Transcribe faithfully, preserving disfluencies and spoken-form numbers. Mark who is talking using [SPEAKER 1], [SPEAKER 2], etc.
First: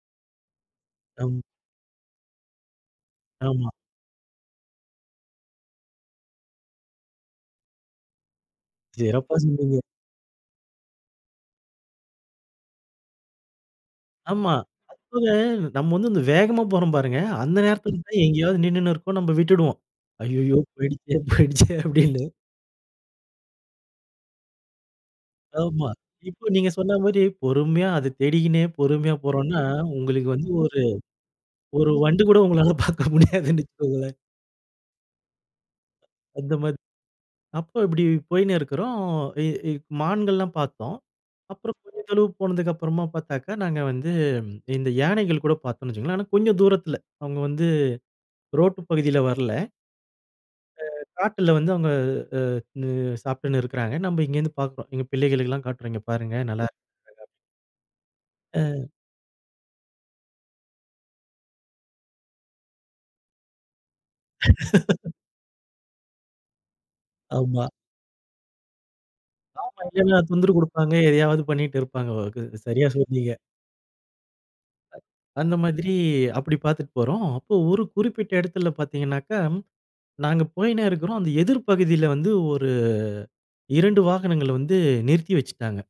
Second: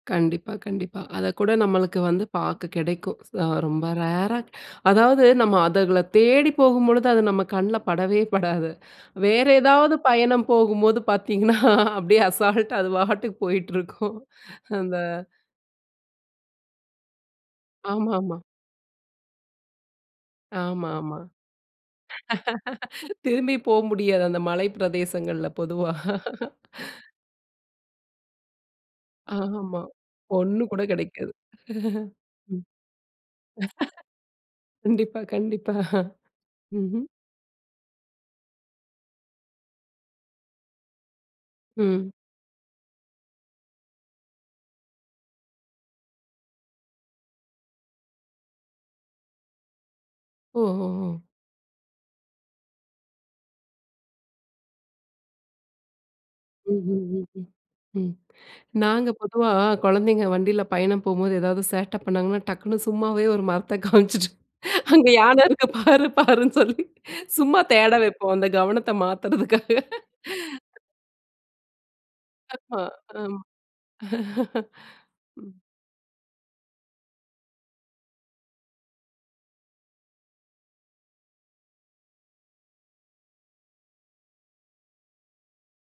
[SPEAKER 1] கண்டிப்பா, கண்டிப்பா.
[SPEAKER 2] ரம்
[SPEAKER 1] அதக்கூட நம்மளுக்கு வந்து பார்க்க கிடைக்கும். ச
[SPEAKER 2] ஆமா.
[SPEAKER 1] ரொம்ப ரேரா அதாவது நம்ம அதுகள தேடி போகும்பொழுது அது நம்ம கண்ல படவே படாது!
[SPEAKER 2] சிறப்பா
[SPEAKER 1] வேற
[SPEAKER 2] சொன்னீங்க.
[SPEAKER 1] ஏதாவது பயணம் போகும்போது பார்த்தீங்கன்னா, அப்டியே அசால்டா அது பாட்டுக்கு போயிட்டிருக்கும்.
[SPEAKER 2] ஆமா.
[SPEAKER 1] அந்த
[SPEAKER 2] அதுப்போக நம்ம வந்து வேகமா போறோம் பாருங்க. அந்த நேரத்தில தான்
[SPEAKER 1] ஆமாமா.
[SPEAKER 2] எங்கயாவது நின்னுனு இருக்கோம். நம்ப விட்டுடுவோம். "ஐய்யயோ! போய்டுச்சே,
[SPEAKER 1] ஆமாமா.
[SPEAKER 2] போய்டுச்சே!" அப்டின்னு.
[SPEAKER 1] திரும்பி போ முடியாது அந்த மலை பிரதேசங்கள்ல.
[SPEAKER 2] ஆமா.
[SPEAKER 1] பொதுவா.
[SPEAKER 2] இப்ப நீங்க சொன்ன மாரி பொறுமையா, அத தேடிகினே, பொறுமையா போறோம்னா,
[SPEAKER 1] ஆமா.
[SPEAKER 2] உங்களுக்கு வந்து
[SPEAKER 1] ஒண்ணு கூட
[SPEAKER 2] ஒரு
[SPEAKER 1] கெடைக்காது.
[SPEAKER 2] ஒரு
[SPEAKER 1] ம்.
[SPEAKER 2] வண்டு கூட உங்களால பார்க்க முடியாதுன்னு வச்சுக்கோங்களேன்!
[SPEAKER 1] கண்டிப்பா, கண்டிப்பா
[SPEAKER 2] அந்த மாரி
[SPEAKER 1] ம்ஹ்ம்.
[SPEAKER 2] அப்ப இப்டி போயினு இருக்குறோம். இ இ மான்கள்லாம் பார்த்தோம். அப்புறம் கொஞ்சம்
[SPEAKER 1] ம்.
[SPEAKER 2] தொலவு போனதுக்கு அப்புறமா பார்த்தாக்கா, நாங்க வந்து இந்த யானைகள் கூட பார்த்தோம்னு வச்சுக்கோங்களேன், ஆனா கொஞ்சம் தூரத்தில, அவங்க வந்து ரோட்டு பகுதில வரல.
[SPEAKER 1] ஓ,
[SPEAKER 2] அ
[SPEAKER 1] ஒ, ஓ!
[SPEAKER 2] காட்டுல வந்து அவங்க அ னு சாப்ட்டுனு இருக்குறாங்க. நம்ப இங்க இருந்து பார்க்குறோம். எங்க பிள்ளைகளுக்கு எல்லாம் காட்டுறோம். இங்க பாருங்க! நல்லா
[SPEAKER 1] ம்,
[SPEAKER 2] இருக்கும்,
[SPEAKER 1] ம்,
[SPEAKER 2] அழகா
[SPEAKER 1] ம்ஹ்ம். ம்.
[SPEAKER 2] அ.
[SPEAKER 1] நாங்க பொதுவா, குழந்தைங்க வண்டில பயணம் போம்போது, ஏதாவது சேட்ட பண்ணாங்கன்னா, டக்குனு சும்மாவே ஒரு மரத்த காமிச்சிட்டு, அங்க யானை இருக்கு பாரு, பாருன்னு சொல்லி, சும்மா
[SPEAKER 2] ஆமா.
[SPEAKER 1] தேட வெப்போம்! அந்த கவனத்த மாத்தறதுக்காக!
[SPEAKER 2] ஆமா, இல்லன்னா தொந்தரவு கொடுப்பாங்க. எதையாவது பண்ணிட்டு இருப்பாங்க. வ கு
[SPEAKER 1] ஆமா.
[SPEAKER 2] சரியா
[SPEAKER 1] அ,
[SPEAKER 2] சொன்னீங்க.
[SPEAKER 1] ம்.
[SPEAKER 2] அ
[SPEAKER 1] ம்.
[SPEAKER 2] அந்த மாதிரி அப்டி பார்த்துட்டு போறோம். அப்போ ஒரு குறிப்பிட்ட இடத்தில பார்த்தீங்கன்னாக்கா, நாங்க போய்யினே இருக்கிறோம். அந்த எதிர் பகுதில வந்து ஒரு, இரண்டு வாகனங்கள வந்து நிறுத்தி வெச்சுட்டாங்க.